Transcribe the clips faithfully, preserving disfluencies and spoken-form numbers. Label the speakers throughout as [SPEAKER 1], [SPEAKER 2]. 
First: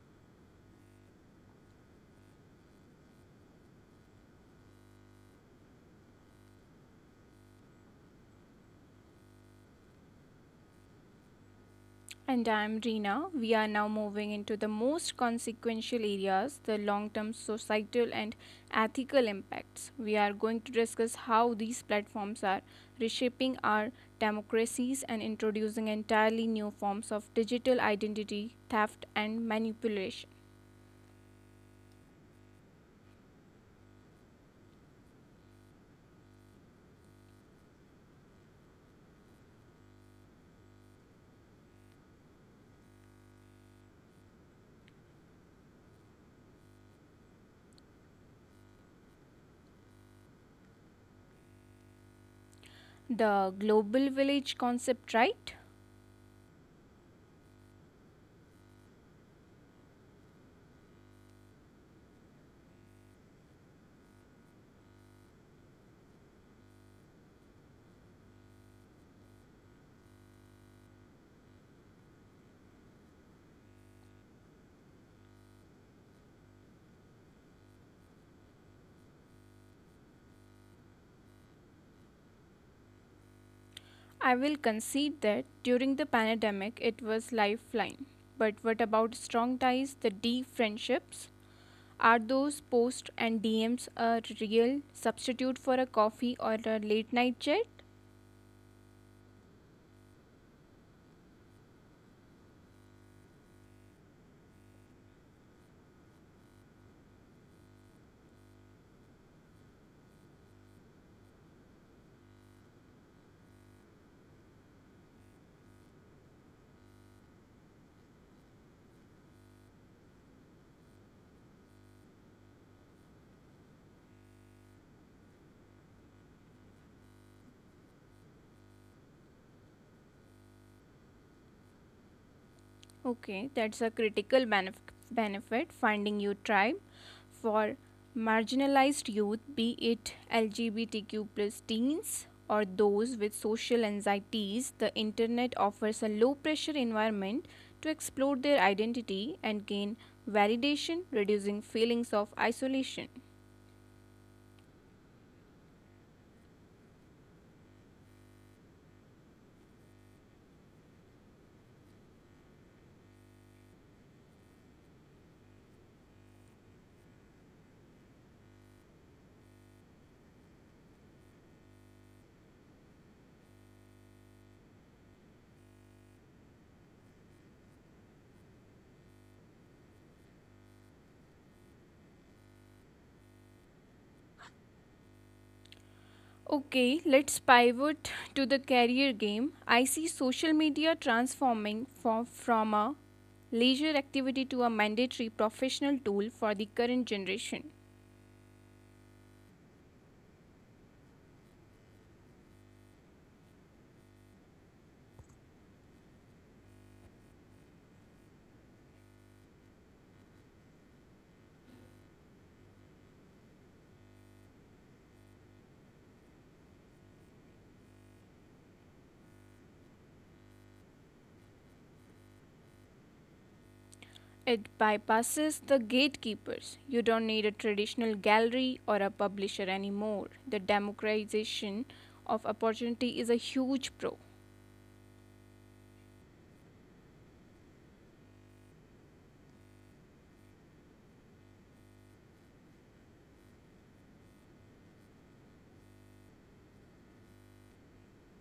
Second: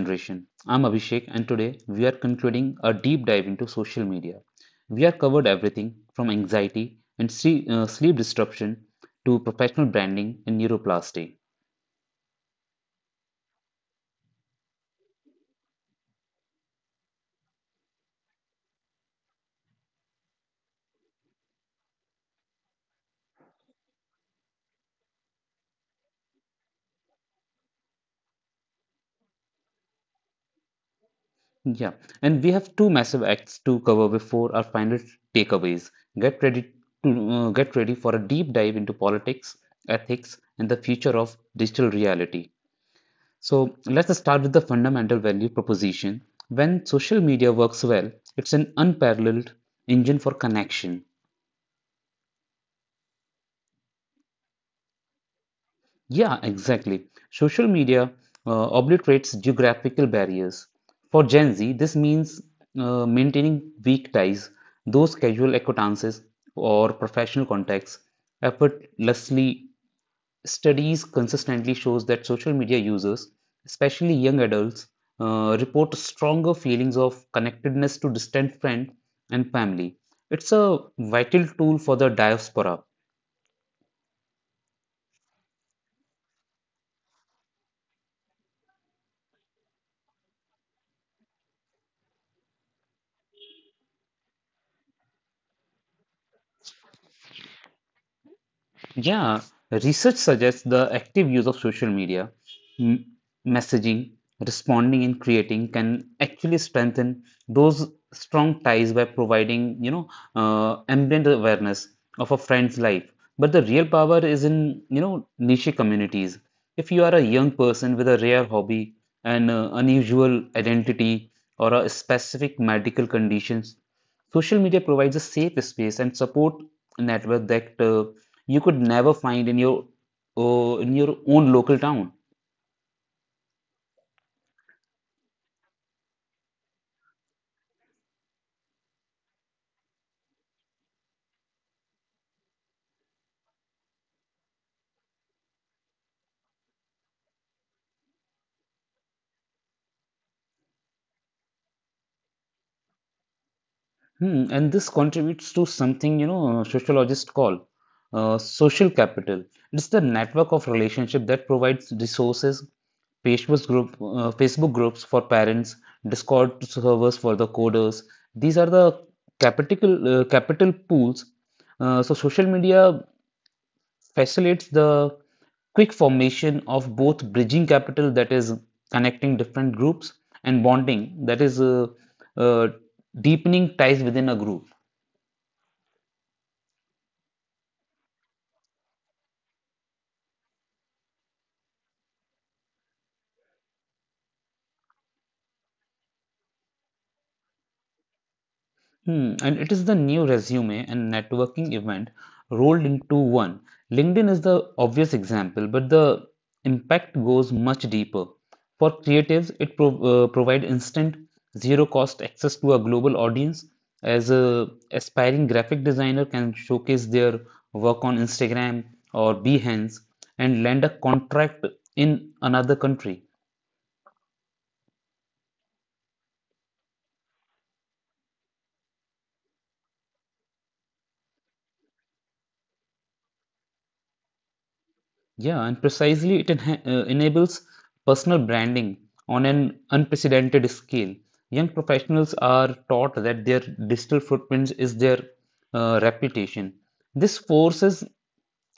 [SPEAKER 1] generation. I'm Abhishek, and today we are concluding a deep dive into social media. We have covered everything from anxiety and sleep, uh, sleep disruption to professional branding and neuroplasty.
[SPEAKER 2] And I'm Reena. We are now moving into the most consequential areas, the long term societal and ethical impacts. We are going to discuss how these platforms are reshaping our democracies and introducing entirely new forms of digital identity, theft, and manipulation.
[SPEAKER 1] Yeah, and we have two massive acts to cover before our final takeaways. Get ready to uh, get ready for a deep dive into politics, ethics, and the future of digital reality. So let's start with the fundamental value proposition. When social media works well, it's an unparalleled engine for connection.
[SPEAKER 2] The global village concept, right?
[SPEAKER 1] Yeah, exactly. Social media uh, obliterates geographical barriers. For Gen Z, this means uh, maintaining weak ties, those casual acquaintances or professional contacts, effortlessly. Studies consistently shows that social media users, especially young adults, uh, report stronger feelings of connectedness to distant friends and family. It's a vital tool for the diaspora.
[SPEAKER 2] I will concede that during the pandemic it was lifeline. But what about strong ties, the deep friendships? Are those posts and D Ms a real substitute for a coffee or a late night chat?
[SPEAKER 1] Yeah, research suggests the active use of social media, m- messaging, responding, and creating can actually strengthen those strong ties by providing, you know, uh, ambient awareness of a friend's life. But the real power is in, you know, niche communities. If you are a young person with a rare hobby, an uh, unusual identity, or a specific medical conditions, social media provides a safe space and support network that uh, you could never find in your uh, in your own local town.
[SPEAKER 2] Okay, that's a critical benef- benefit, finding your tribe for marginalized youth, be it L G B T Q plus teens or those with social anxieties. The internet offers a low pressure environment to explore their identity and gain validation, reducing feelings of isolation.
[SPEAKER 1] Hmm, and this contributes to something you know sociologists call uh, social capital. It's the network of relationship that provides resources, Facebook group, uh, Facebook groups for parents, Discord servers for the coders. These are the capital uh, capital pools. Uh, so social media facilitates the quick formation of both bridging capital, that is connecting different groups, and bonding, that is uh, uh, deepening ties within a group.
[SPEAKER 2] Okay, let's pivot to the career game. I see social media transforming from, from a leisure activity to a mandatory professional tool for the current generation.
[SPEAKER 1] Hmm, and it is the new resume and networking event rolled into one. LinkedIn is the obvious example, but the impact goes much deeper. For creatives, it pro uh, provides instant, zero-cost access to a global audience. As a aspiring graphic designer can showcase their work on Instagram or Behance and land a contract in another country.
[SPEAKER 2] It bypasses the gatekeepers. You don't need a traditional gallery or a publisher anymore. The democratization of opportunity is a huge pro.
[SPEAKER 1] Yeah, and precisely it enha- uh, enables personal branding on an unprecedented scale. Young professionals are taught that their digital footprint is their uh, reputation. This forces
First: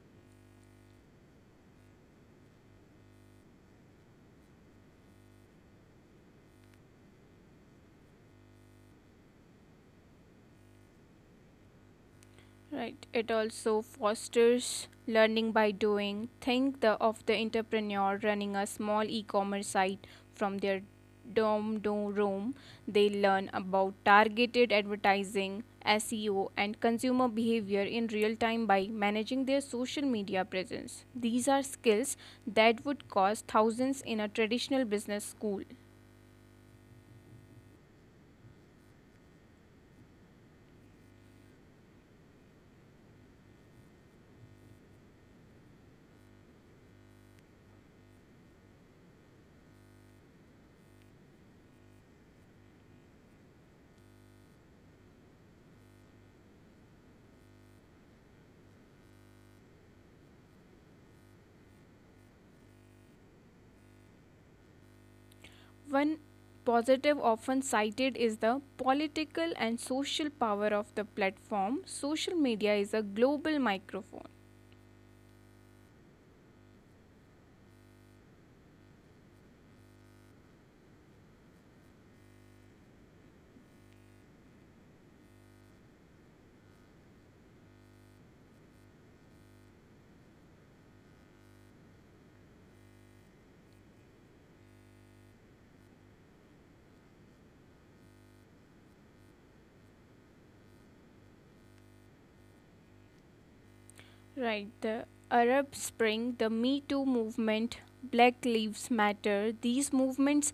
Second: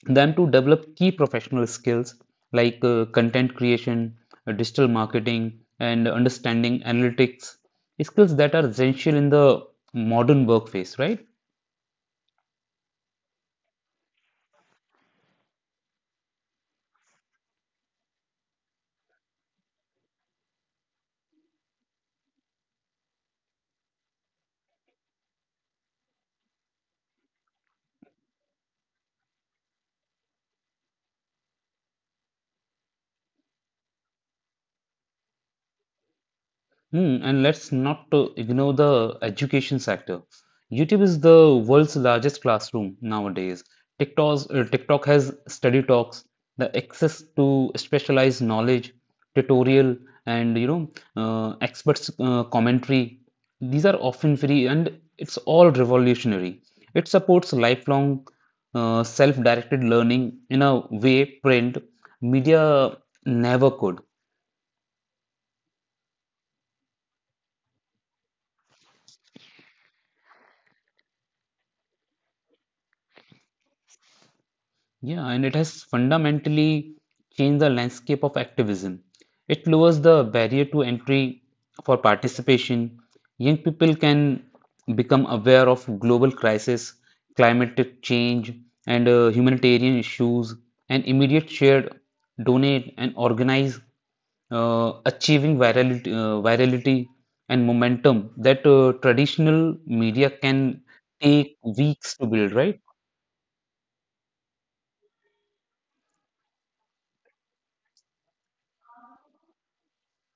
[SPEAKER 1] them to develop key professional skills like uh, content creation, uh, digital marketing, and understanding analytics, skills that are essential in the modern workplace, right?
[SPEAKER 2] Right. It also fosters learning by doing. Think the, of the entrepreneur running a small e-commerce site from their dorm do- room. They learn about targeted advertising, S E O, and consumer behavior in real time by managing their social media presence. These are skills that would cost thousands in a traditional business school.
[SPEAKER 1] Hmm, and let's not to ignore the education sector. YouTube is the world's largest classroom nowadays. TikTok's, uh, TikTok has study talks, the access to specialized knowledge, tutorial, and you know, uh, experts uh, commentary. These are often free, and it's all revolutionary. It supports lifelong uh, self-directed learning in a way print media never could.
[SPEAKER 2] One positive often cited is the political and social power of the platform. Social media is a global microphone.
[SPEAKER 1] Yeah, and it has fundamentally changed the landscape of activism. It lowers the barrier to entry for participation. Young people can become aware of global crisis, climate change, and uh, humanitarian issues, and immediate shared, donate, and organize, uh, achieving virality, uh, virality and momentum that uh, traditional media can take weeks to build, right?
[SPEAKER 2] Right, the Arab Spring, the Me Too movement, Black Lives Matter, these movements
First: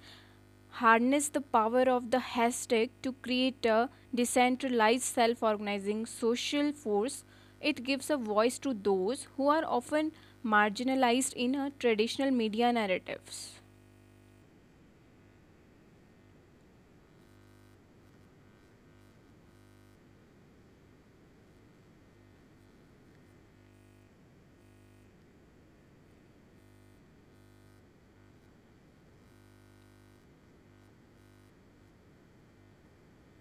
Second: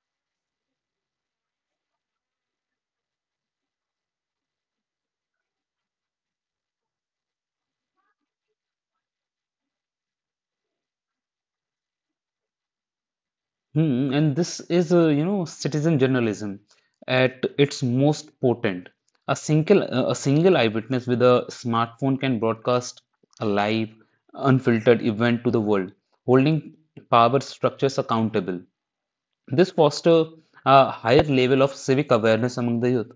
[SPEAKER 2] harness the power of the hashtag to create a decentralized self organizing social force. It gives a voice to those who are often marginalized in a traditional media narratives.
[SPEAKER 1] Hmm, and this is, uh, you know, citizen journalism at its most potent. A single, uh, a single eyewitness with a smartphone can broadcast a live, unfiltered event to the world, holding power structures accountable. This fosters a higher level of civic awareness among the youth.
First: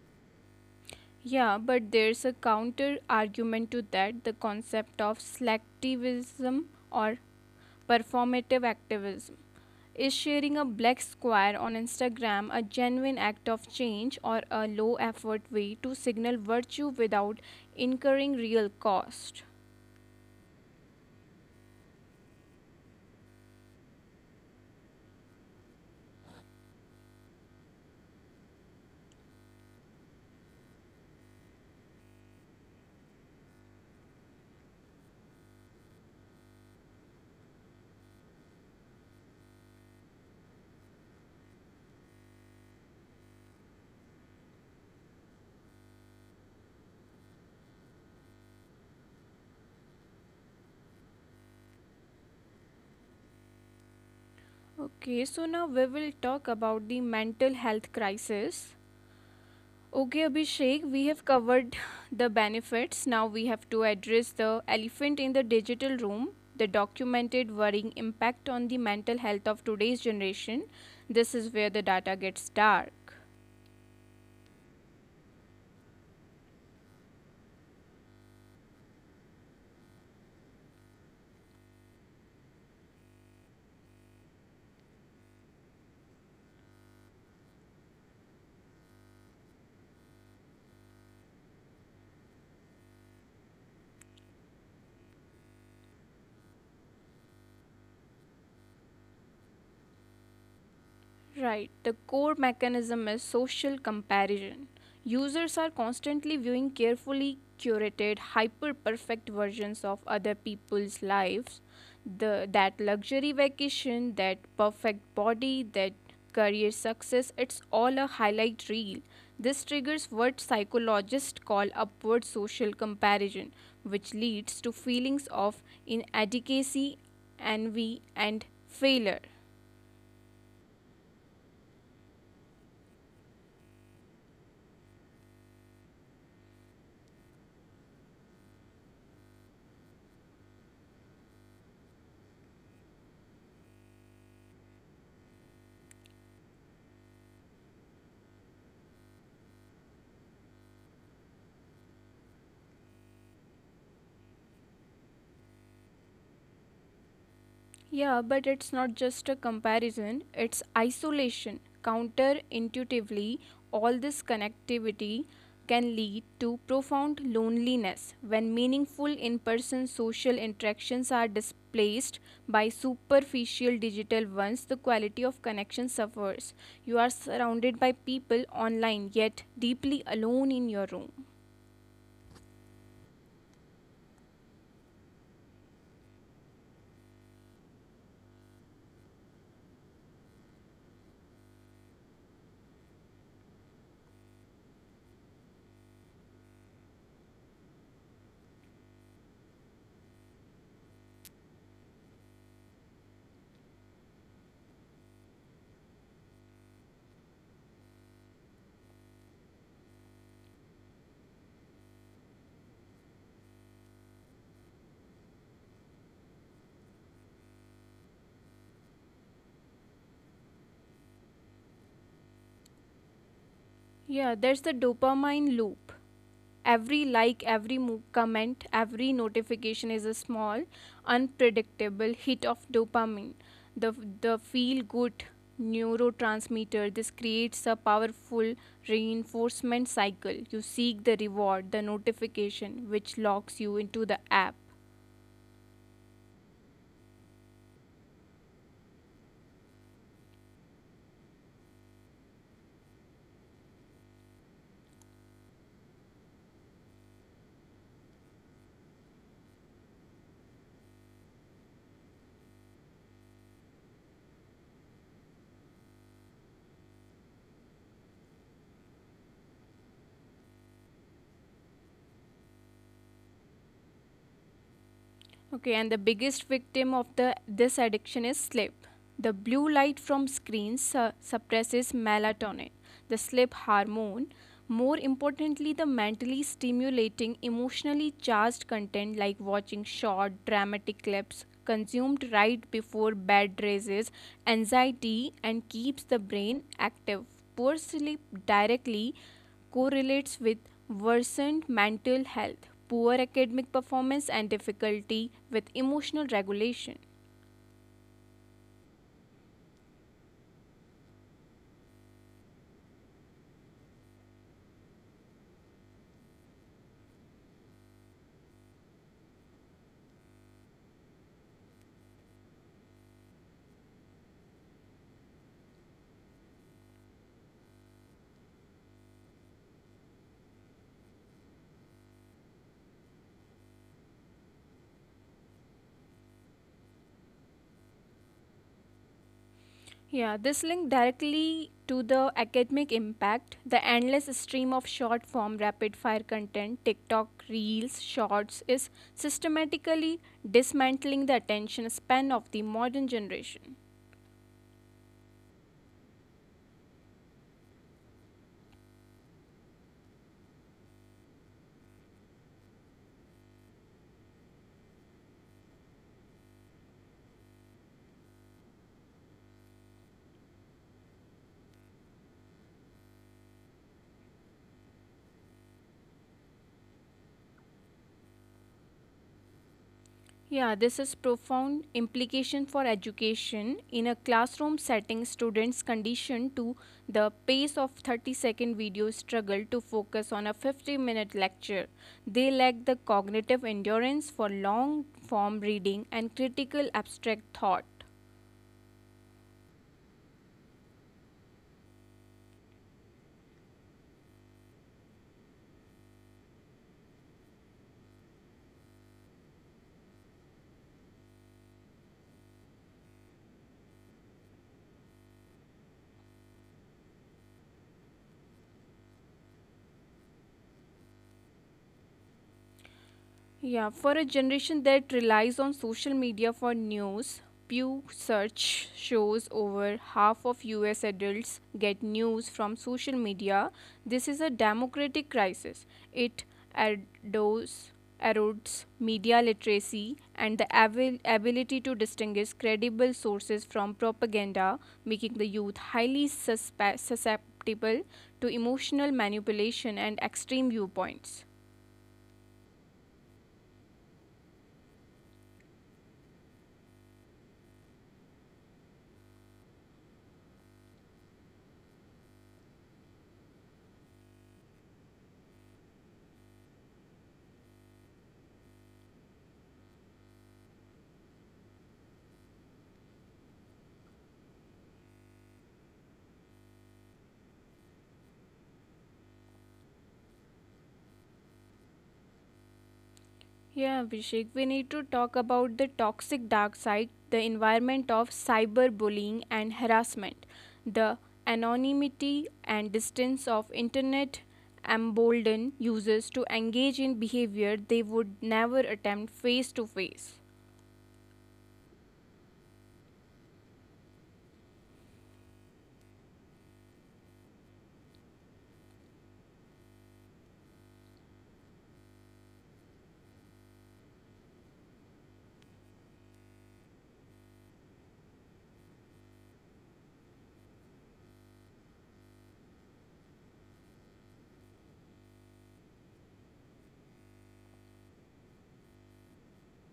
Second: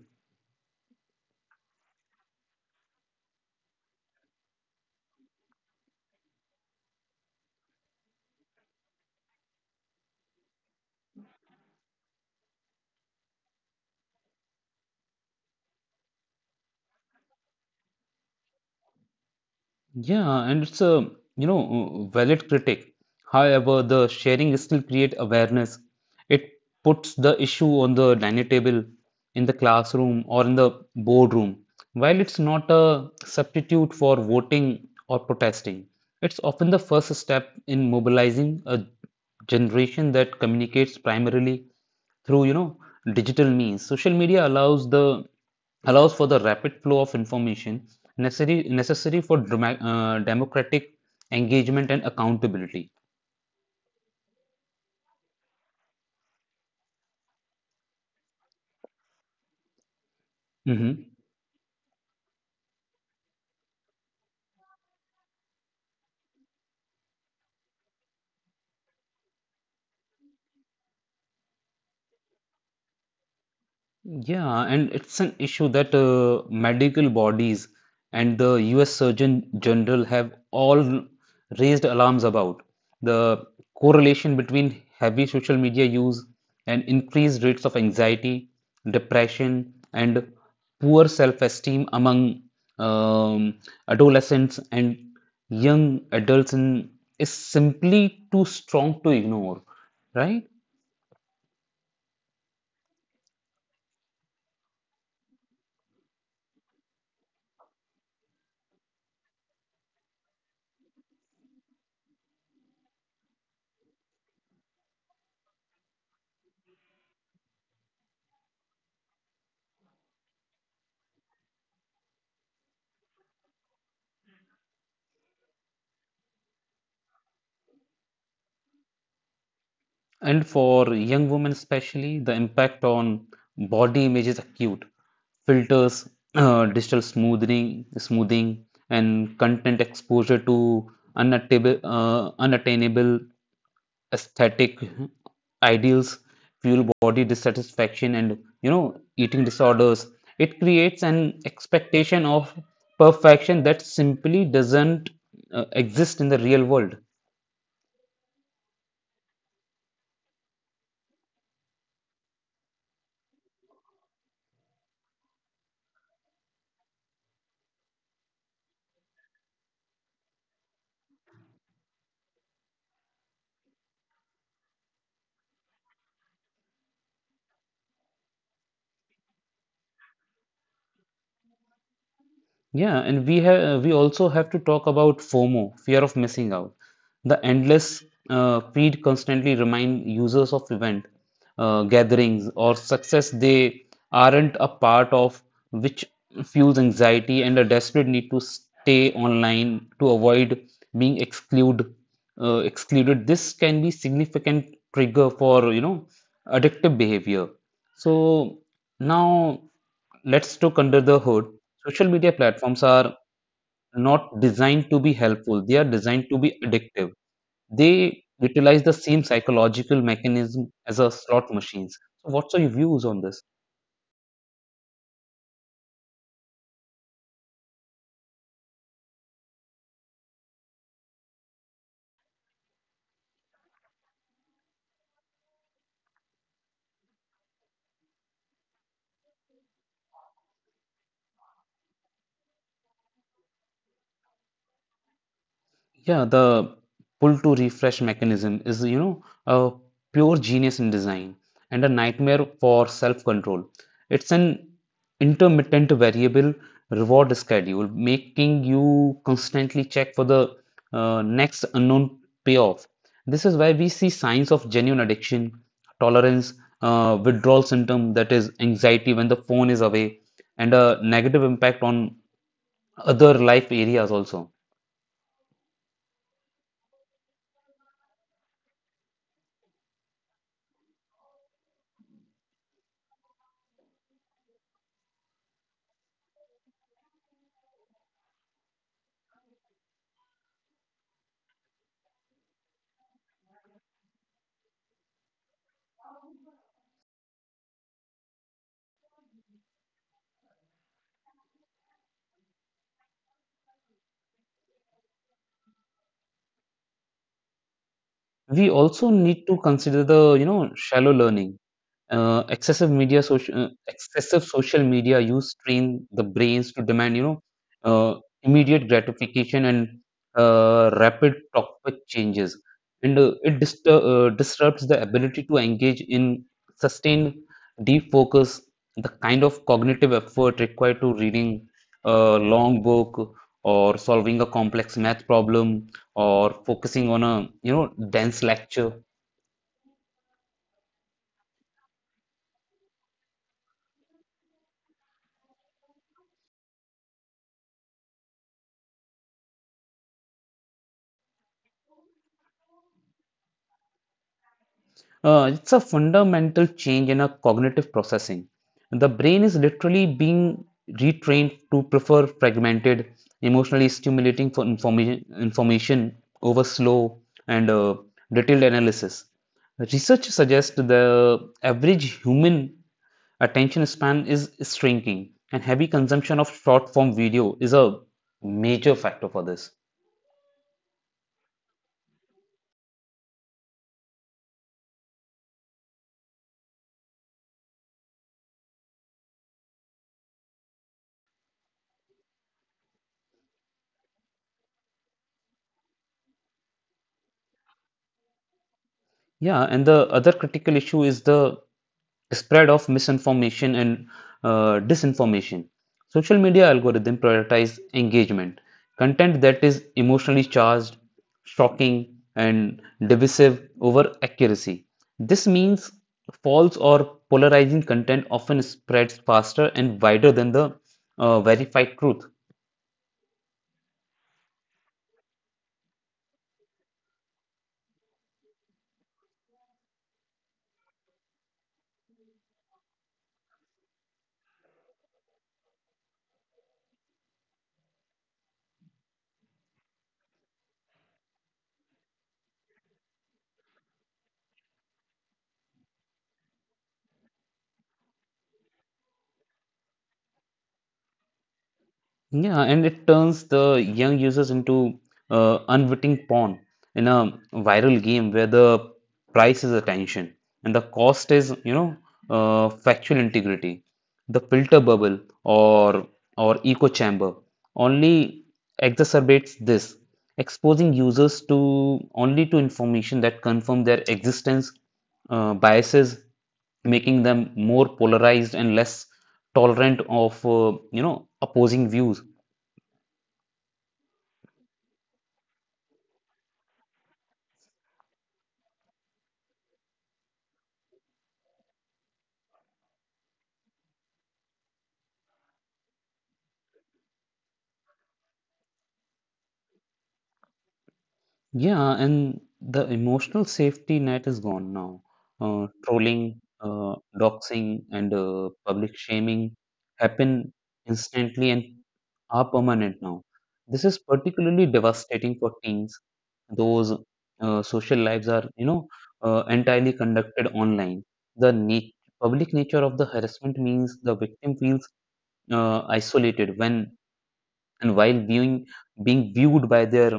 [SPEAKER 2] Yeah, but there's a counter argument to that, the concept of selectivism or performative activism. Is sharing a black square on Instagram a genuine act of change or a low effort way to signal virtue without incurring real cost?
[SPEAKER 1] Yeah, and it's a, you know, valid critic. However, the sharing still create awareness. It puts the issue on the dining table, in the classroom, or in the boardroom. While it's not a substitute for voting or protesting, it's often the first step in mobilizing a generation that communicates primarily through, you know, digital means. Social media allows the allows for the rapid flow of information necessary necessary for drama, uh, democratic engagement and accountability.
[SPEAKER 2] Okay, so now we will talk about the mental health crisis. Okay,
[SPEAKER 1] Mhm.
[SPEAKER 2] Abhishek, we have covered the benefits. Now we have to address the elephant in the digital room, the documented worrying impact on the mental health of today's generation. This is where the data gets dark.
[SPEAKER 1] Yeah, and it's an issue that uh, medical bodies and the U S Surgeon General have all raised alarms about. The correlation between heavy social media use and increased rates of anxiety, depression, and poor self-esteem among um, adolescents and young adults in, is simply too strong to ignore, right?
[SPEAKER 2] Right, the core mechanism is social comparison. Users are constantly viewing carefully curated, hyper perfect versions of other people's lives. The, that luxury vacation, that perfect body, that career success, it's all a highlight reel. This triggers what psychologists call upward social comparison, which leads to feelings of inadequacy, envy, and failure.
[SPEAKER 1] And for young women, especially, the impact on body image is acute. Filters, uh, digital smoothing, smoothing, and content exposure to unattainable, uh, unattainable aesthetic ideals fuel body dissatisfaction and you know eating disorders. It creates an expectation of perfection that simply doesn't uh, exist in the real world.
[SPEAKER 2] Yeah, but it's not just a comparison, it's isolation. Counterintuitively, all this connectivity can lead to profound loneliness. When meaningful in person social interactions are displaced by superficial digital ones, the quality of connection suffers. You are surrounded by people online yet deeply alone in your room.
[SPEAKER 1] Yeah, and we have we also have to talk about FOMO, fear of missing out. The endless uh, feed constantly remind users of event uh, gatherings or success they aren't a part of, which fuels anxiety and a desperate need to stay online to avoid being excluded. Uh, excluded. This can be significant trigger for you know addictive behavior. So now let's look under the hood. Social media platforms are not designed to be helpful, they are designed to be addictive. They utilize the same psychological mechanism as a slot machines. So, what's your views on this?
[SPEAKER 2] Yeah, there's the dopamine loop. Every like, every mo- comment, every notification is a small, unpredictable hit of dopamine, the, the feel good neurotransmitter. This creates a powerful reinforcement cycle. You seek the reward, the notification, which locks you into the app.
[SPEAKER 1] Yeah, the pull to refresh mechanism is, you know, a pure genius in design and a nightmare for self-control. It's an intermittent variable reward schedule, making you constantly check for the uh, next unknown payoff. This is why we see signs of genuine addiction, tolerance, uh, withdrawal symptom, that is anxiety when the phone is away, and a negative impact on other life areas also.
[SPEAKER 2] Okay, and the biggest victim of the this addiction is sleep. The blue light from screens su- suppresses melatonin, the sleep hormone. More importantly, the mentally stimulating, emotionally charged content like watching short, dramatic clips consumed right before bed raises anxiety and keeps the brain active. Poor sleep directly correlates with worsened mental health, poor academic performance, and difficulty with emotional regulation.
[SPEAKER 1] We also need to consider the, you know, shallow learning. Uh, excessive media social uh, excessive social media use train the brains to demand you know uh, immediate gratification and uh, rapid topic changes, and uh, it distur- uh, disrupts the ability to engage in sustained deep focus, the kind of cognitive effort required to reading a long book, or solving a complex math problem, or focusing on a you know dense lecture.
[SPEAKER 2] Yeah, this link directly to the academic impact. The endless stream of short form rapid fire content, TikTok, Reels, Shorts, is systematically dismantling the attention span of the modern generation.
[SPEAKER 1] Uh, it's a fundamental change in our cognitive processing. The brain is literally being retrained to prefer fragmented, emotionally stimulating for information, information over slow and uh, detailed analysis. Research suggests the average human attention span is shrinking, and heavy consumption of short form video is a major factor for this.
[SPEAKER 2] Yeah, this is profound implication for education. In a classroom setting, students conditioned to the pace of thirty-second video struggle to focus on a fifty-minute lecture. They lack the cognitive endurance for long-form reading and critical abstract thought.
[SPEAKER 1] Yeah, and the other critical issue is the spread of misinformation and uh, disinformation. Social media algorithm prioritize engagement, content that is emotionally charged, shocking, and divisive over accuracy. This means false or polarizing content often spreads faster and wider than the uh, verified truth.
[SPEAKER 2] Yeah, for a generation that relies on social media for news, Pew Search shows over half of U S adults get news from social media. This is a democratic crisis. It erodes, erodes media literacy and the abil- ability to distinguish credible sources from propaganda, making the youth highly suspe- susceptible to emotional manipulation and extreme viewpoints.
[SPEAKER 1] Yeah, and it turns the young users into uh, unwitting pawn in a viral game where the price is attention and the cost is, you know, uh, factual integrity. The filter bubble or or echo chamber only exacerbates this, exposing users to only to information that confirm their existence, uh, biases, making them more polarized and less tolerant of uh, you know opposing views.
[SPEAKER 2] Yeah, Abhishek, we need to talk about the toxic dark side, the environment of cyberbullying and harassment. The anonymity and distance of internet embolden users to engage in behavior they would never attempt face to face.
[SPEAKER 1] Yeah and the emotional safety net is gone now. Uh, trolling uh, doxing, and uh, public shaming happen instantly and are permanent now. This is particularly devastating for teens, those uh, social lives are you know uh, entirely conducted online. The na- public nature of the harassment means the victim feels uh, isolated when and while being being viewed by their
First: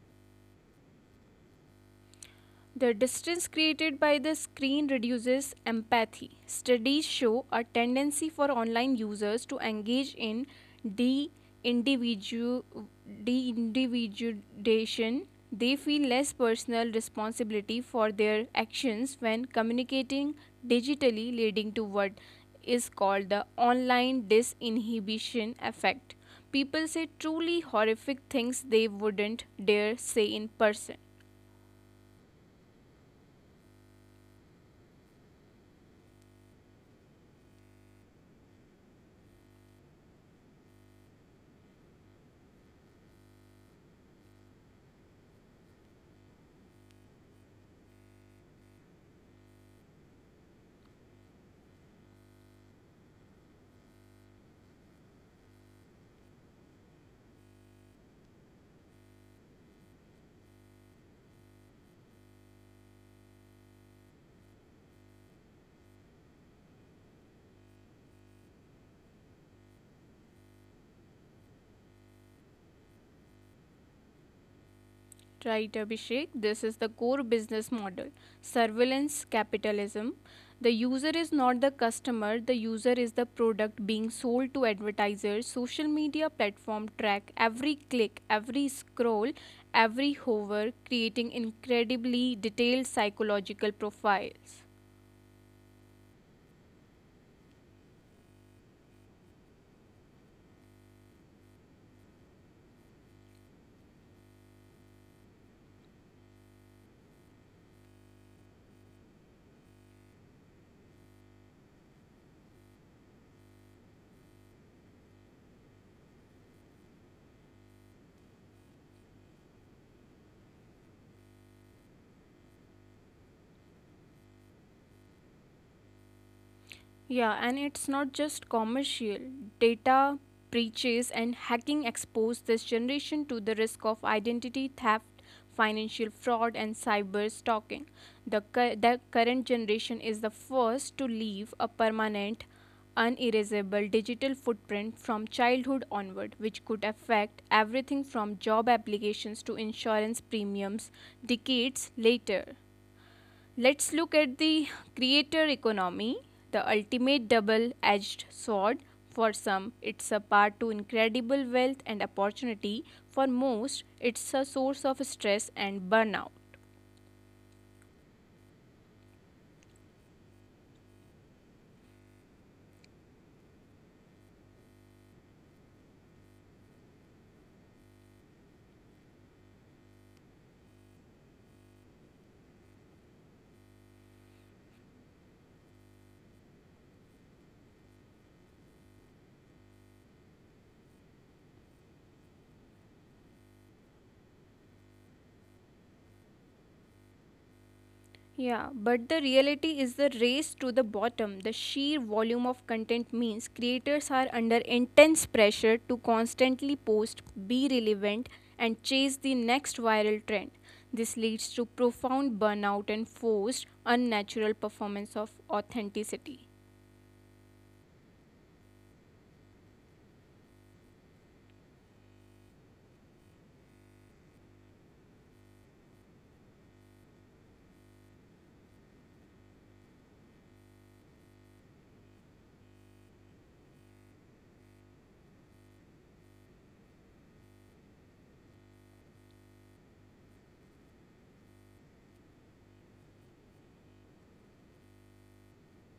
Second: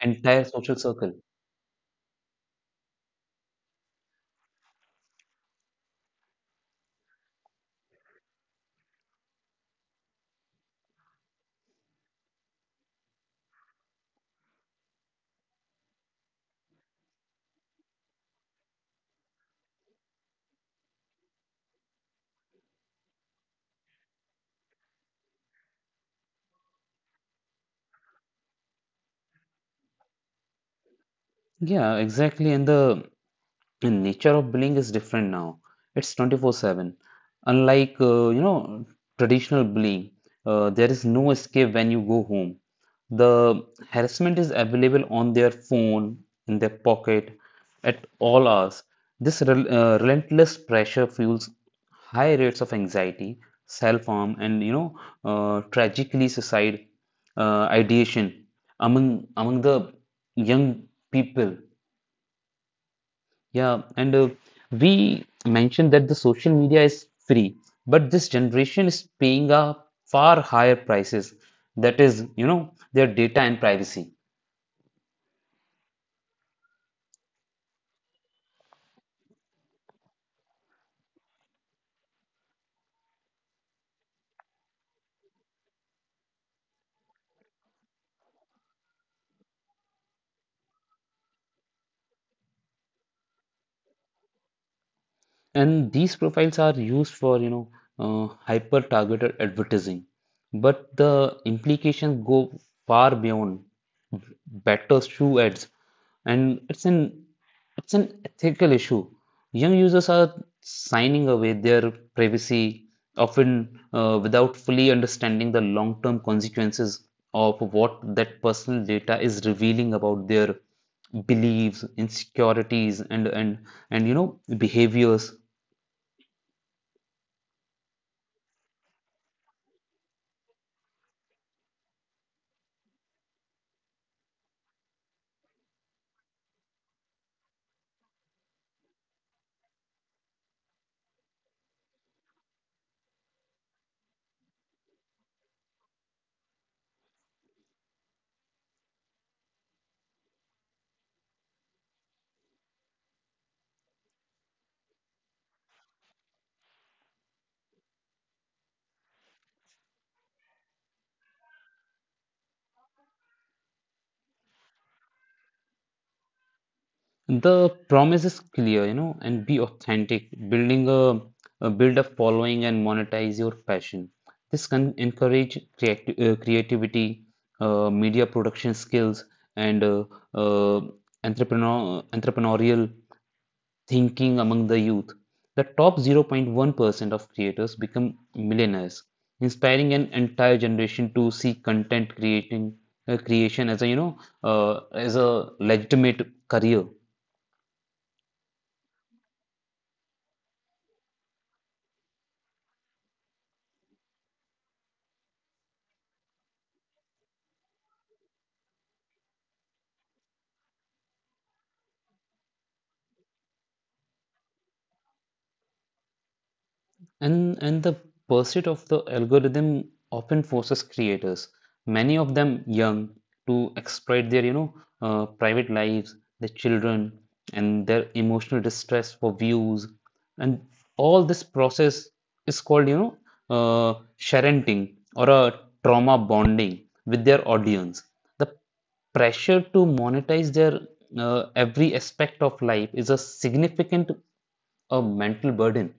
[SPEAKER 1] entire social circle.
[SPEAKER 2] The distance created by the screen reduces empathy. Studies show a tendency for online users to engage in de individuation. They feel less personal responsibility for their actions when communicating digitally, leading to what is called the online disinhibition effect. People say truly horrific things they wouldn't dare say in person.
[SPEAKER 1] Yeah, exactly. And the and nature of bullying is different now. It's twenty-four seven. Unlike uh, you know traditional bullying, uh, there is no escape when you go home. The harassment is available on their phone, in their pocket, at all hours. This rel- uh, relentless pressure fuels high rates of anxiety, self-harm, and you know, uh, tragically suicide uh, ideation among among the young people. Yeah, and uh, we mentioned that the social media is free, but this generation is paying a far higher prices. That is, you know, their data and privacy.
[SPEAKER 2] Right, Abhishek. This is the core business model, surveillance capitalism. The user is not the customer, the user is the product being sold to advertisers. Social media platform track every click, every scroll, every hover, creating incredibly detailed psychological profiles.
[SPEAKER 1] And these profiles are used for you know uh, hyper targeted advertising, but the implications go far beyond better shoe ads. And it's an it's an ethical issue. Young users are signing away their privacy often uh, without fully understanding the long term consequences of what that personal data is revealing about their beliefs, insecurities, and and and you know behaviors.
[SPEAKER 2] Yeah, and it's not just commercial. Data breaches and hacking expose this generation to the risk of identity theft, financial fraud, and cyber stalking. The, cu- the current generation is the first to leave a permanent, unerasable digital footprint from childhood onward, which could affect everything from job applications to insurance premiums decades later. Let's look at the creator economy, the ultimate double edged sword. For some, it's a path to incredible wealth and opportunity. For most, it's a source of stress and burnout.
[SPEAKER 1] The promise is clear, you know, and be authentic, building a, a build a following and monetize your passion. This can encourage creati- uh, creativity, uh, media production skills, and uh, uh, entrepreneur, entrepreneurial thinking among the youth. The top zero point one percent of creators become millionaires, inspiring an entire generation to see content creating uh, creation as a, you know, uh, as a legitimate career.
[SPEAKER 2] Yeah, but the reality is the race to the bottom. The sheer volume of content means creators are under intense pressure to constantly post, be relevant, and chase the next viral trend. This leads to profound burnout and forced, unnatural performance of authenticity.
[SPEAKER 1] And, and the pursuit of the algorithm often forces creators, many of them young, to exploit their, you know, uh, private lives, their children, and their emotional distress for views. And all this process is called, you know, uh, sharenting or a trauma bonding with their audience. The pressure to monetize their uh, every aspect of life is a significant uh, mental burden.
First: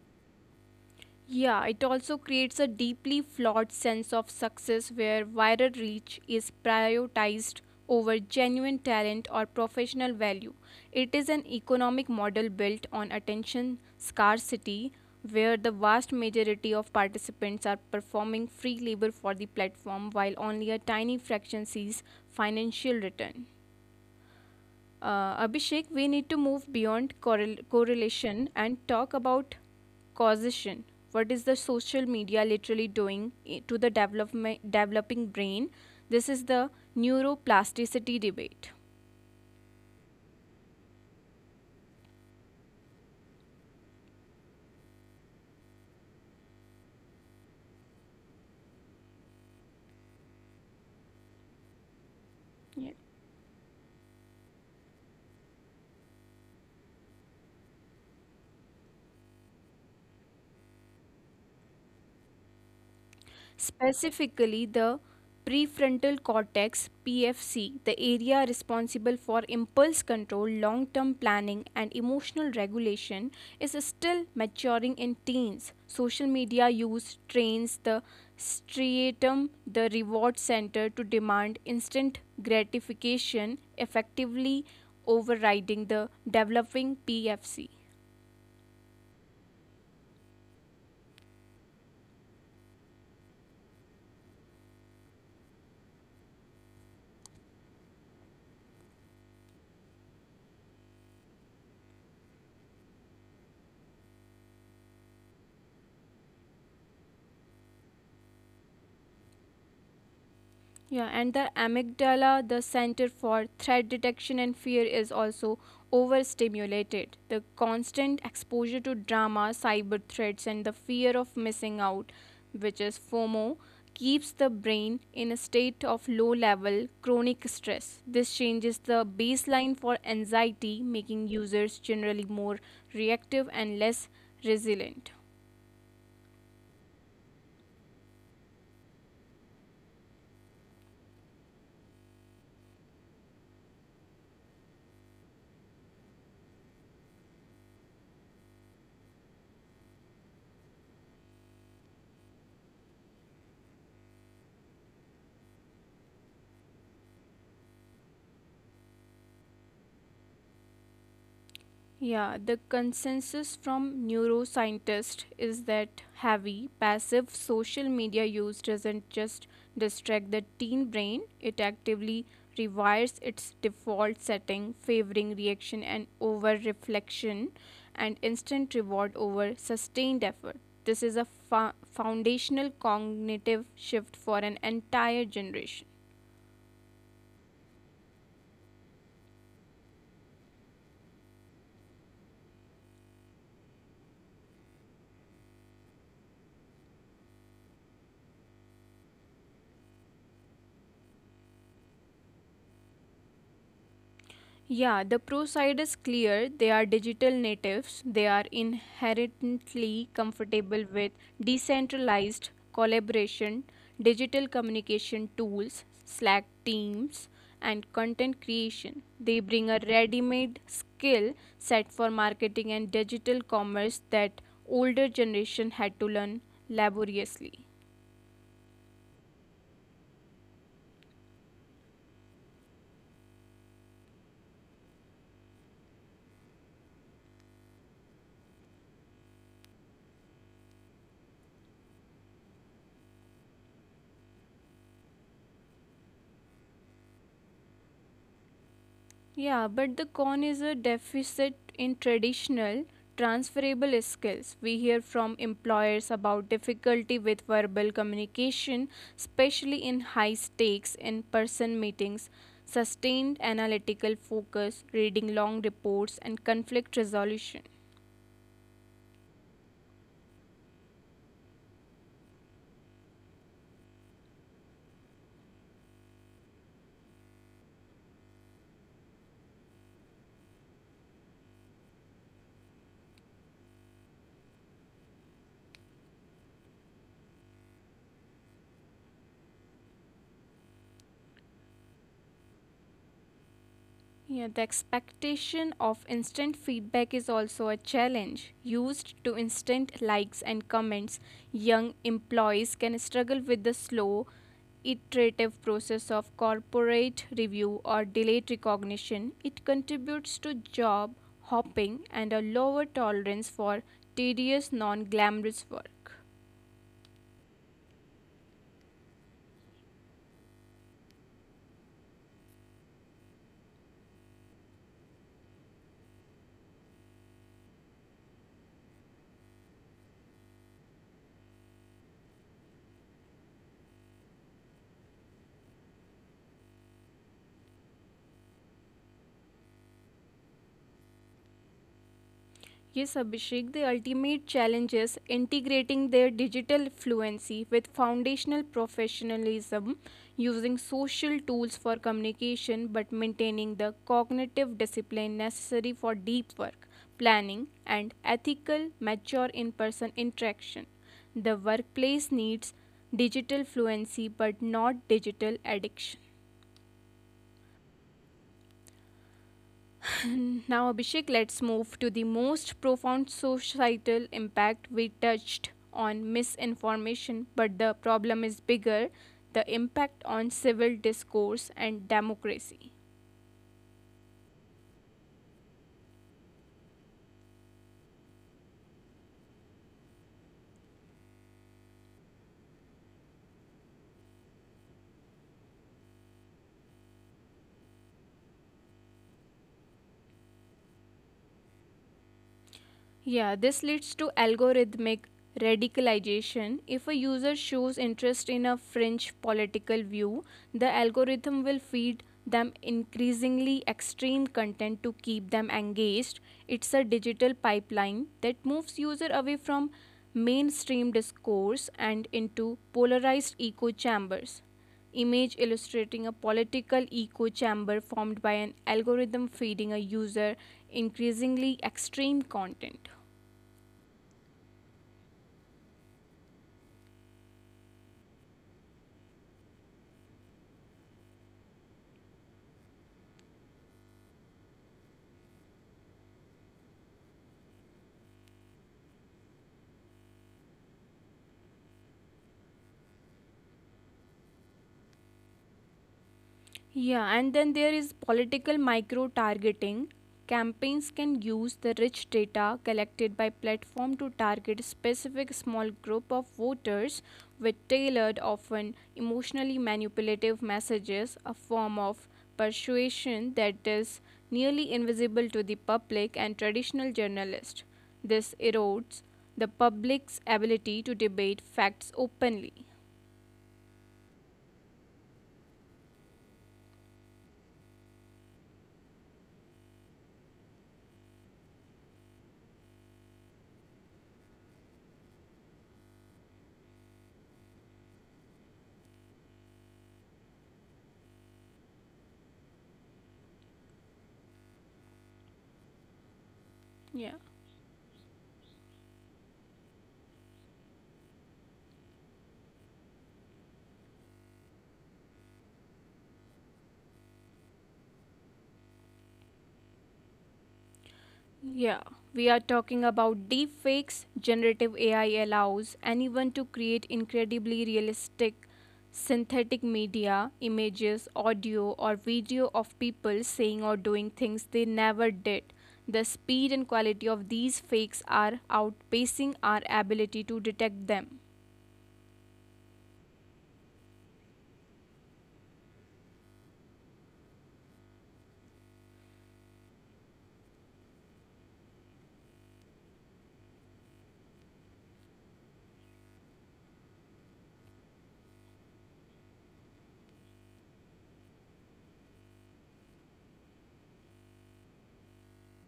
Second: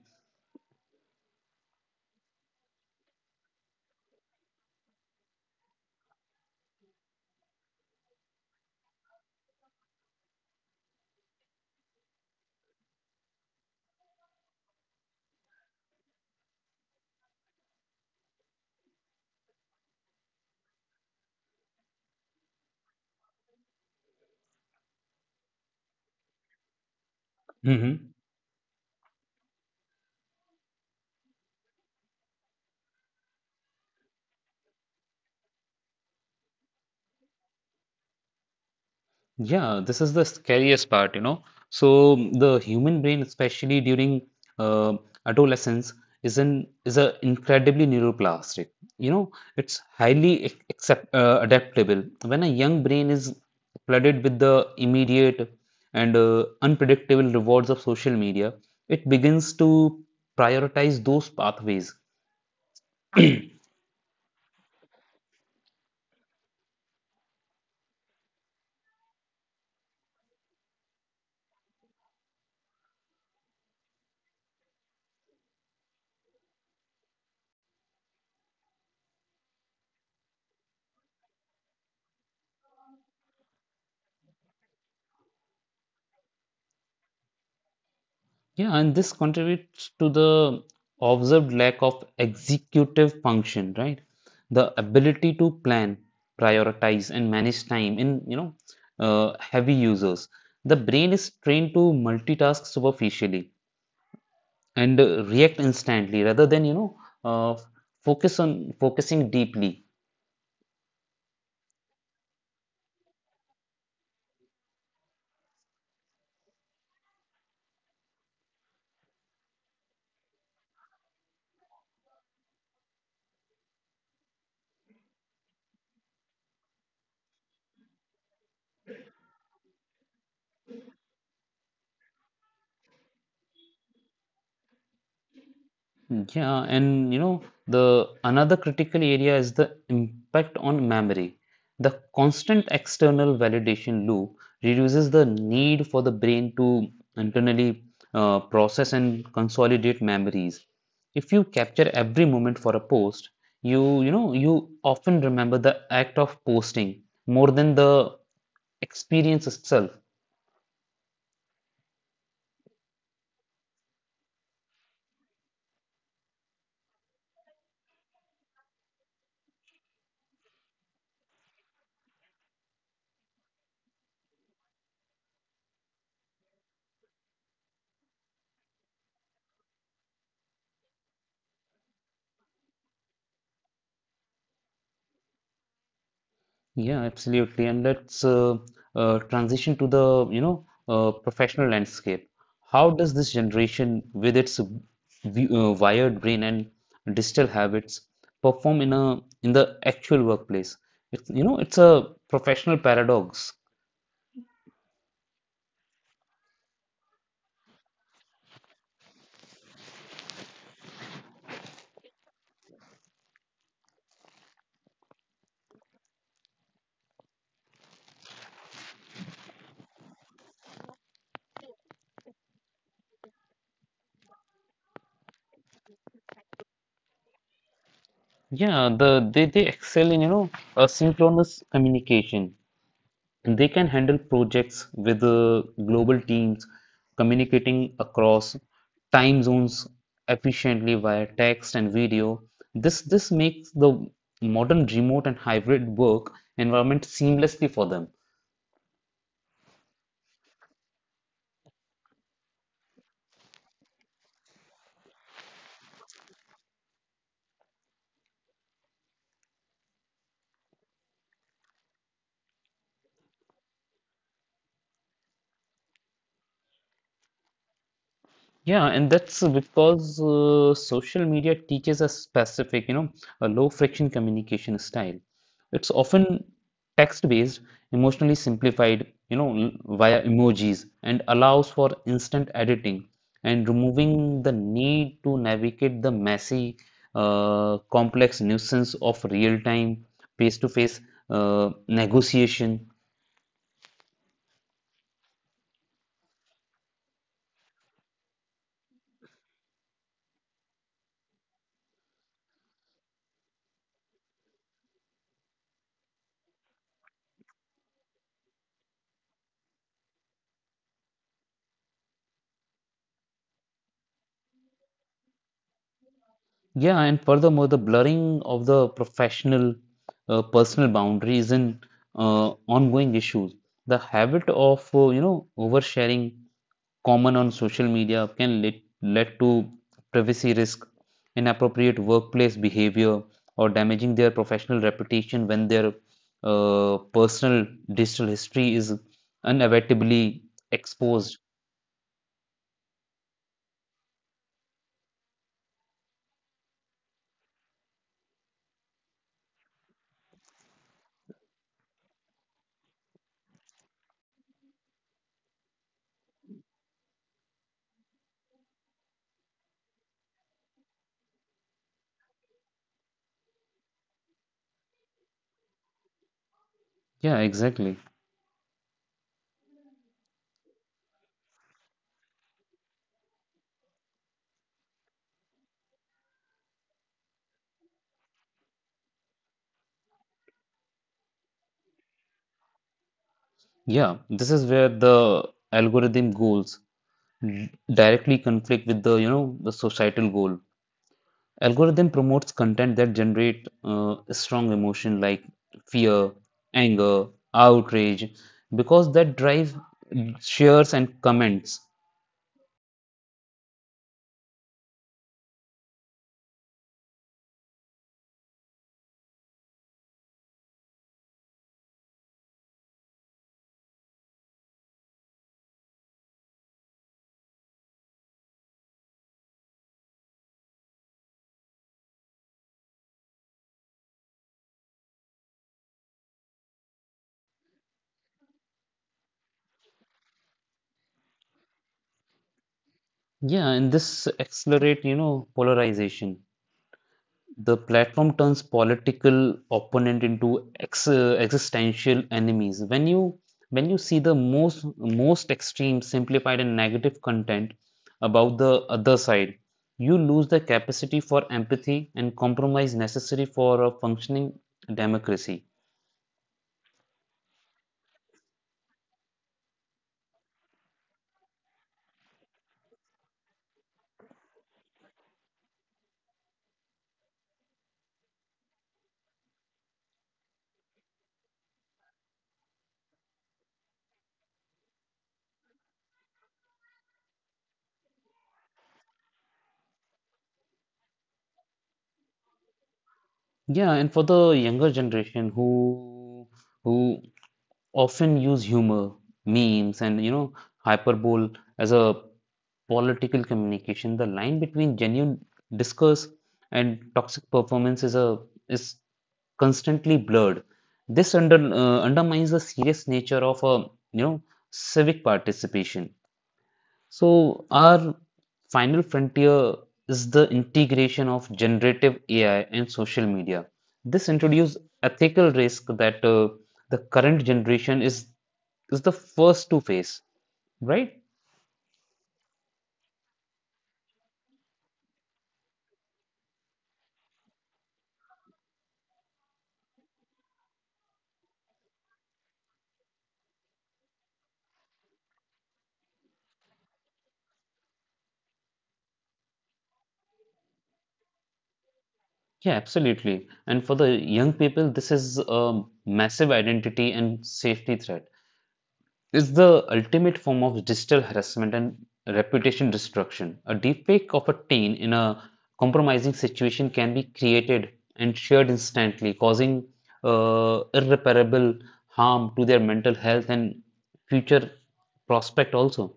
[SPEAKER 2] Yeah, it also creates a deeply flawed sense of success where viral reach is prioritized over genuine talent or professional value. It is an economic model built on attention scarcity where the vast majority of participants are performing free labor for the platform while only a tiny fraction sees financial return. Uh, Abhishek, we need to move beyond correl- correlation and talk about causation. What is the social media literally doing i- to the development, developing brain? This is the neuroplasticity debate.
[SPEAKER 1] Yeah, this is the scariest part, you know. So the human brain, especially during uh, adolescence, is an is a incredibly neuroplastic. You know, it's highly ac- accept, uh, adaptable. When a young
[SPEAKER 2] Yeah.
[SPEAKER 1] brain is flooded with the immediate and uh, unpredictable rewards of social media, it begins to prioritize those pathways.
[SPEAKER 2] Specifically the prefrontal cortex P F C, the area responsible for impulse control, long term planning, and emotional regulation, is still maturing in teens. Social media use trains the striatum, the reward center, to demand instant gratification, effectively overriding the developing P F C.
[SPEAKER 1] Yeah, and this contributes to the observed lack of executive function, right? The ability to plan, prioritize, and manage time in, you know, uh, heavy users. The brain is trained to multitask superficially and uh, react instantly rather than, you know, uh, focus on focusing deeply.
[SPEAKER 2] Yeah, and the amygdala, the center for threat detection and fear, is also overstimulated. The constant exposure to drama, cyber threats, and the fear of missing out, which is FOMO, keeps the brain in a state of low level chronic stress. This changes the baseline for anxiety, making users generally more reactive and less resilient.
[SPEAKER 1] Hmm. Yeah, and you know, the another critical area is the impact on memory. The constant external validation loop reduces the need for the brain to internally uh, process and consolidate memories. If you capture every moment for a post, you you know you often remember the act of posting more than the experience itself.
[SPEAKER 2] Yeah, the consensus from neuroscientists is that heavy, passive social media use doesn't just distract the teen brain, it actively rewires its default setting, favoring reaction and over reflection and instant reward over sustained effort. This is a fo- foundational cognitive shift for an entire generation.
[SPEAKER 1] Yeah, absolutely. And let's uh, uh, transition to the, you know, uh, professional landscape. How does this generation, with its vi- uh, wired brain and digital habits, perform in a in the actual workplace? It's, you know, it's a professional paradox.
[SPEAKER 2] Yeah, the pro side is clear. They are digital natives. They are inherently comfortable with decentralized collaboration, digital communication tools, Slack teams, and content creation. They bring a ready made skill set for marketing and digital commerce that older generation had to learn laboriously.
[SPEAKER 1] Yeah, the they, they excel in, you know, asynchronous communication. They can handle projects with uh, global teams, communicating across time zones efficiently via text and video. This this makes the modern remote and hybrid work environment seamlessly for them.
[SPEAKER 2] Yeah, but the con is a deficit in traditional transferable skills. We hear from employers about difficulty with verbal communication, especially in high stakes in person meetings, sustained analytical focus, reading long reports, and conflict resolution.
[SPEAKER 1] Yeah, and that's because uh, social media teaches a specific, you know, a low friction communication style. It's often text-based, emotionally simplified, you know, l- via emojis, and allows for instant editing and removing the need to navigate the messy, uh, complex nuisance of real-time, face-to-face uh, negotiation.
[SPEAKER 2] Yeah, the expectation of instant feedback is also a challenge. Used to instant likes and comments, young employees can struggle with the slow, iterative process of corporate review or delayed recognition. It contributes to job hopping and a lower tolerance for tedious, non glamorous work.
[SPEAKER 1] Yeah, and furthermore, the blurring of the professional uh, personal boundaries in uh, ongoing issues. The habit of uh, you know oversharing common on social media can lead, lead to privacy risk, inappropriate workplace behavior, or damaging their professional reputation when their uh, personal digital history is inevitably exposed.
[SPEAKER 2] Yes, Abhishek, the ultimate challenge is integrating their digital fluency with foundational professionalism, using social tools for communication but maintaining the cognitive discipline necessary for deep work, planning, and ethical, mature in person interaction. The workplace needs digital fluency but not digital addiction.
[SPEAKER 1] Yeah, exactly.
[SPEAKER 2] And now, Abhishek, let's move to the most profound societal impact. We touched on misinformation, but the problem is bigger, the impact on civil discourse and democracy.
[SPEAKER 1] Yeah, this is where the algorithm goes. d- Directly conflict with the you know the societal goal. Algorithm promotes content that generate uh, strong emotion like fear, anger, outrage, because that drive shares and comments.
[SPEAKER 2] Yeah, this leads to algorithmic radicalization. If a user shows interest in a fringe political view, the algorithm will feed them increasingly extreme content to keep them engaged. It's a digital pipeline that moves user away from mainstream discourse and into polarized echo chambers. Image illustrating a political echo chamber formed by an algorithm feeding a user increasingly extreme content.
[SPEAKER 1] Yeah, and this accelerate you know polarization. The platform turns political opponent into ex uh, existential enemies. When you when you see the most most extreme, simplified and negative content about the other side, you lose the capacity for empathy and compromise necessary for a functioning democracy.
[SPEAKER 2] Yeah, and then there is political micro targeting. Campaigns can use the rich data collected by platform to target specific small group of voters with tailored, often emotionally manipulative messages, a form of persuasion that is nearly invisible to the public and traditional journalists. This erodes the public's ability to debate facts openly.
[SPEAKER 1] Yeah, and for the younger generation who who often use humor, memes, and you know, hyperbole as a political communication, the line between genuine discourse and toxic performance is a is constantly blurred. This under, uh, undermines the serious nature of a you know civic participation.
[SPEAKER 2] Yeah.
[SPEAKER 1] So, our final frontier is the integration of generative A I and social media. This introduces ethical risk that uh, the current generation is is the first to face, right?
[SPEAKER 2] Yeah, we are talking about deepfakes. Generative A I allows anyone to create incredibly realistic synthetic media, images, audio, or video of people saying or doing things they never did. The speed and quality of these fakes are outpacing our ability to detect them.
[SPEAKER 1] Yeah, absolutely. And for the young people, this is a massive identity and safety threat. Is the ultimate form of digital harassment and reputation destruction. A deepfake of a teen in a compromising situation can be created and shared instantly, causing uh, irreparable harm to their mental health and future prospect also.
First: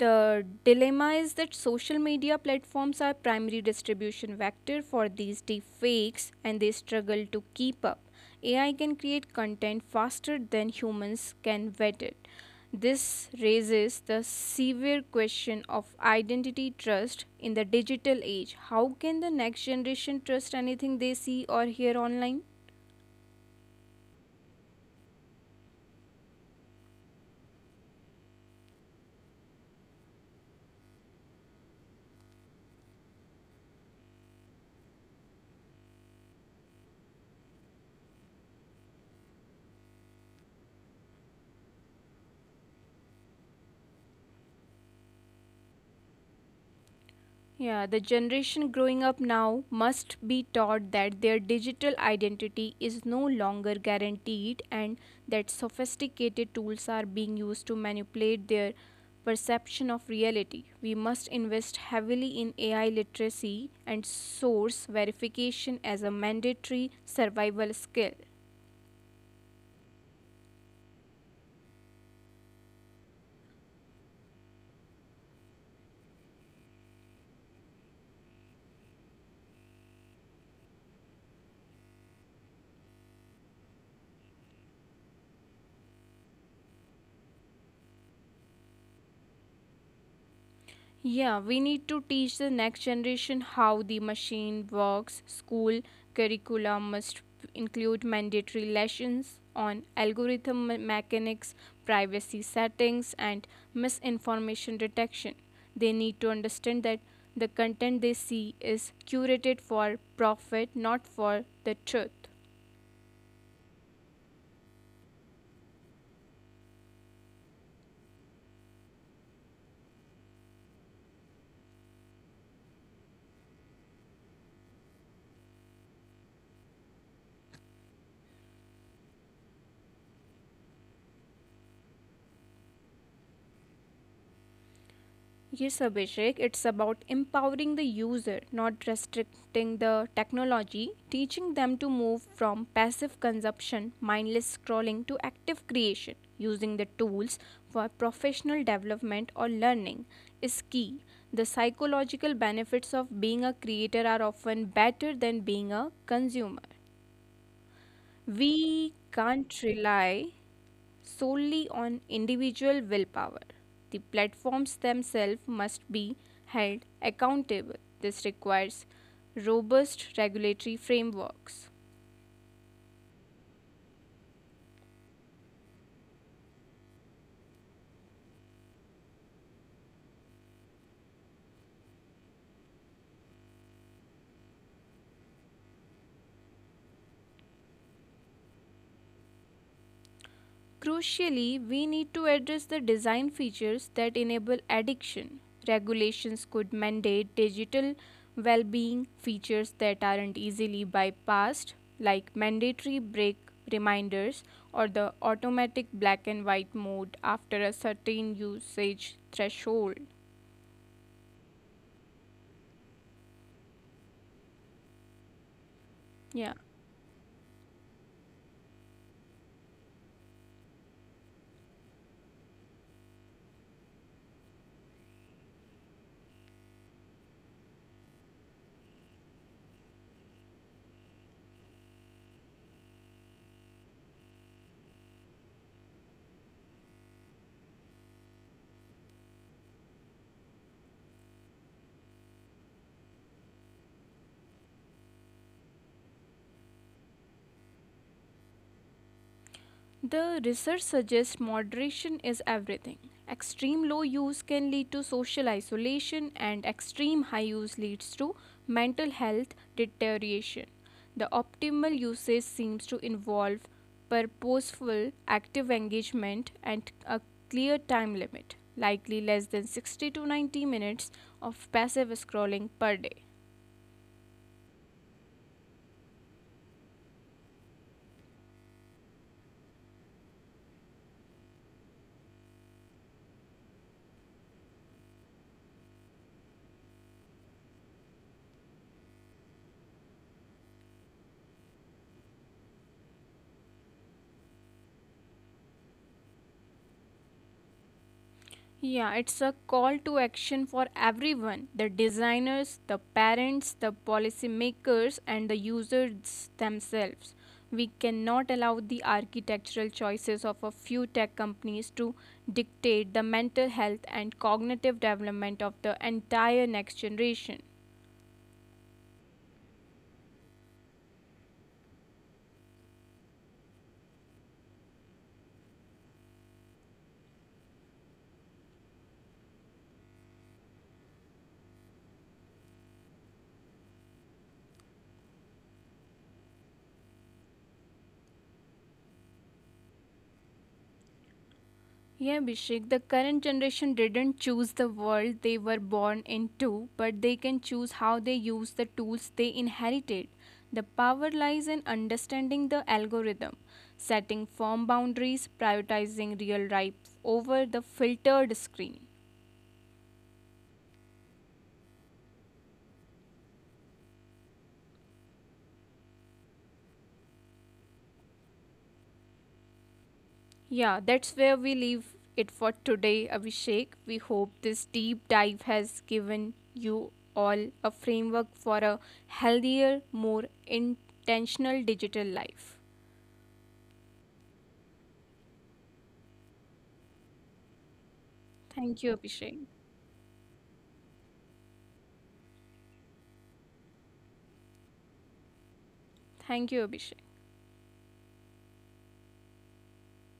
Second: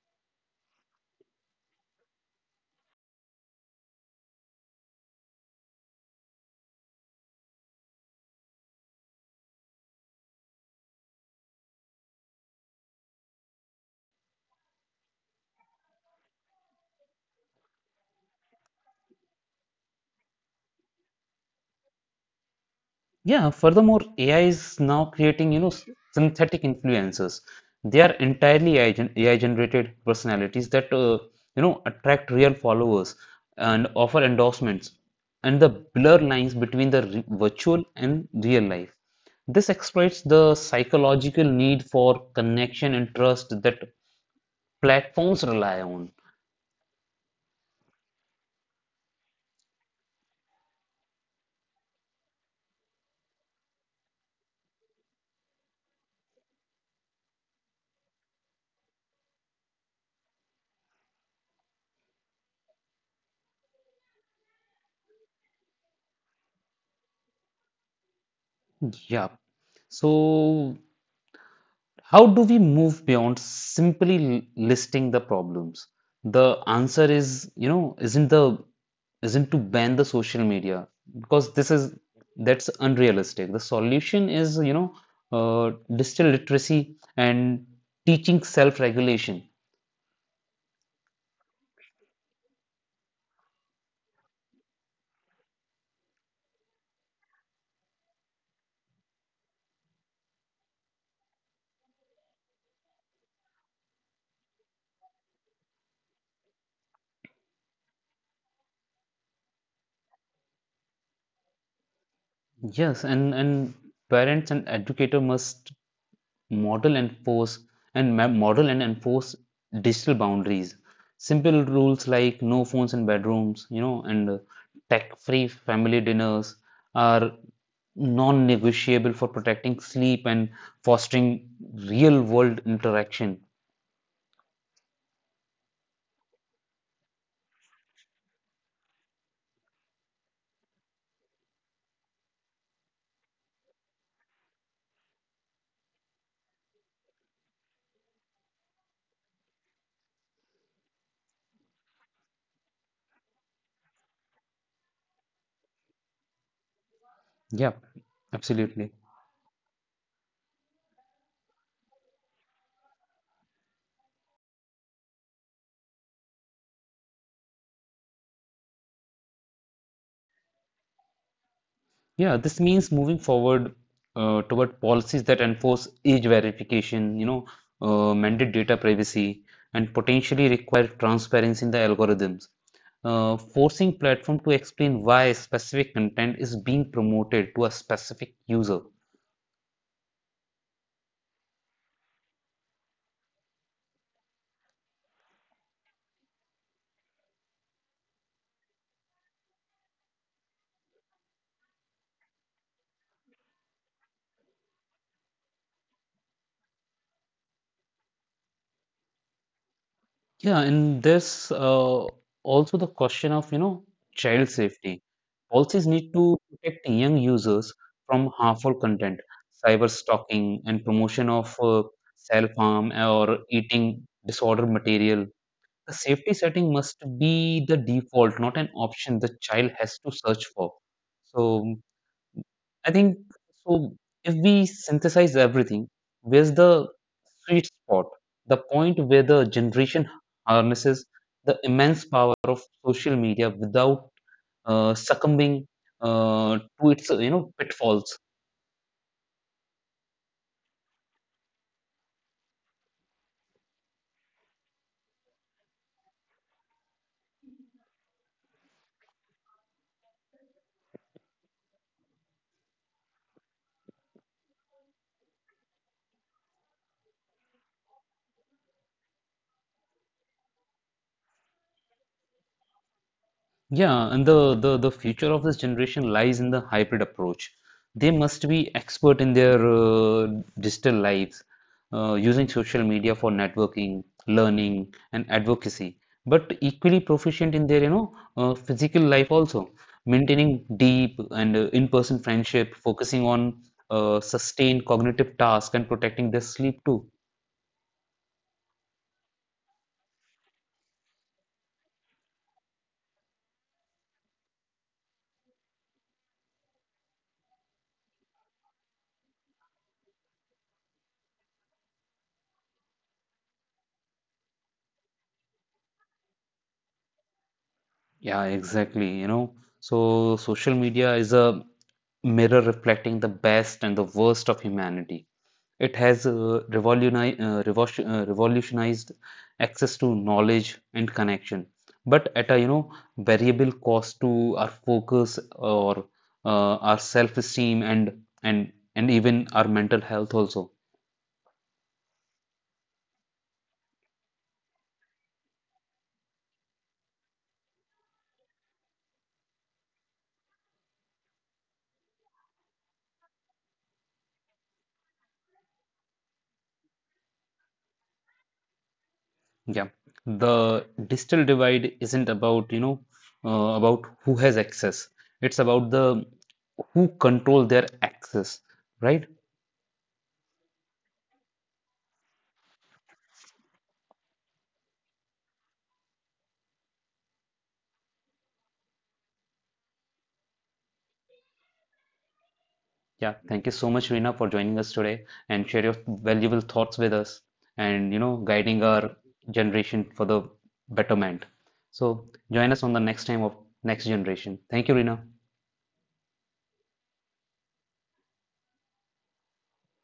[SPEAKER 2] The dilemma is that social media platforms are primary distribution vector for these deepfakes and they struggle to keep up. A I can create content faster than humans can vet it. This raises the severe question of identity trust in the digital age. How can the next generation trust anything they see or hear online?
[SPEAKER 1] Yeah, furthermore, A I is now creating, you know, s- synthetic influencers. They are entirely A I, gen- A I generated personalities that, uh, you know, attract real followers and offer endorsements and the blur lines between the re- virtual and real life. This exploits the psychological need for connection and trust that platforms rely on.
[SPEAKER 2] Yeah, the generation growing up now must be taught that their digital identity is no longer guaranteed and that sophisticated tools are being used to manipulate their perception of reality. We must invest heavily in A I literacy and source verification as a mandatory survival skill.
[SPEAKER 1] Yeah. So how do we move beyond simply listing the problems? The answer is, you know, isn't the isn't to ban the social media because this is that's unrealistic. The solution is, you know, uh, digital literacy and teaching self-regulation.
[SPEAKER 2] Yeah, we need to teach the next generation how the machine works. School curriculum must include mandatory lessons on algorithm me- mechanics, privacy settings, and misinformation detection. They need to understand that the content they see is curated for profit, not for the truth.
[SPEAKER 1] Yes, and and parents and educator must model and enforce, and model and enforce digital boundaries, simple rules like no phones in bedrooms, you know, and uh, tech-free family dinners are non-negotiable for protecting sleep and fostering real-world interaction.
[SPEAKER 2] Yes, Abhishek, it's about empowering the user, not restricting the technology, teaching them to move from passive consumption, mindless scrolling, to active creation, using the tools for professional development or learning is key. The psychological benefits of being a creator are often better than being a consumer.
[SPEAKER 1] Yeah,
[SPEAKER 2] We
[SPEAKER 1] absolutely.
[SPEAKER 2] can't rely solely on individual willpower. The platforms themselves must be held accountable. This requires robust regulatory frameworks.
[SPEAKER 1] Yeah, this means moving forward uh, toward policies that enforce age verification, you know, uh, mandate data privacy, and potentially require transparency in the algorithms. Uh, forcing platform to explain why specific content is being promoted to a specific user.
[SPEAKER 2] Crucially, we need to address the design features that enable addiction. Regulations could mandate digital well being features that aren't easily bypassed, like mandatory break reminders or the automatic black and white mode after a certain usage threshold.
[SPEAKER 1] Yeah, and this uh, also the question of, you know, child safety. Policies need
[SPEAKER 2] Yeah.
[SPEAKER 1] to protect young users from harmful content, cyber stalking, and promotion of uh, self-harm or eating disorder material. The safety setting must be the default, not an option the child has to search for. So I think so. If we synthesize everything, where's the sweet spot? The point where the generation harnesses the immense power of social media without uh, succumbing uh, to its uh, you know pitfalls.
[SPEAKER 2] The research suggests moderation is everything. Extreme low use can lead to social isolation, and extreme high use leads to mental health deterioration. The optimal usage seems to involve purposeful active engagement and a clear time limit, likely less than sixty to ninety minutes of passive scrolling per day.
[SPEAKER 1] Yeah, and the, the the future of this generation lies in the hybrid approach. They must be expert in their uh, digital lives, uh, using social media for networking, learning, and advocacy, but equally proficient in their you know uh, physical life also, maintaining deep and uh, in-person friendship, focusing on uh, sustained cognitive tasks, and protecting their sleep too.
[SPEAKER 2] Yeah, it's a call to action for everyone, the designers, the parents, the policymakers, and the users themselves. We cannot allow the architectural choices of a few tech companies to dictate the mental health and cognitive development of the entire next generation.
[SPEAKER 1] Yeah, exactly. You know, so social media is a mirror reflecting the best and the worst of humanity. It has uh, revoluni- uh, revolution- uh, revolutionized access to knowledge and connection, but at a you know variable cost to our focus or uh, our self-esteem and and and even our mental health also.
[SPEAKER 2] Yeah, Abhishek, the current generation didn't choose the world they were born into, but they can choose how they use the tools they inherited. The power lies in understanding the algorithm, setting firm boundaries, prioritizing real rights over the filtered screen.
[SPEAKER 1] Yeah, the digital divide isn't about you know uh, about who has access. It's about the who control their access, right?
[SPEAKER 2] Yeah, that's where we leave it for today, Abhishek. We hope this deep dive has given you all a framework for a healthier, more intentional digital life.
[SPEAKER 1] Yeah, thank you so much, Reena, for joining us today and share your valuable thoughts with us and, you know, guiding
[SPEAKER 2] Thank you,
[SPEAKER 1] our
[SPEAKER 2] Abhishek.
[SPEAKER 1] generation for the betterment. So join us on the next time of Next Generation. Thank you, Reena.
[SPEAKER 2] Thank you, Abhishek.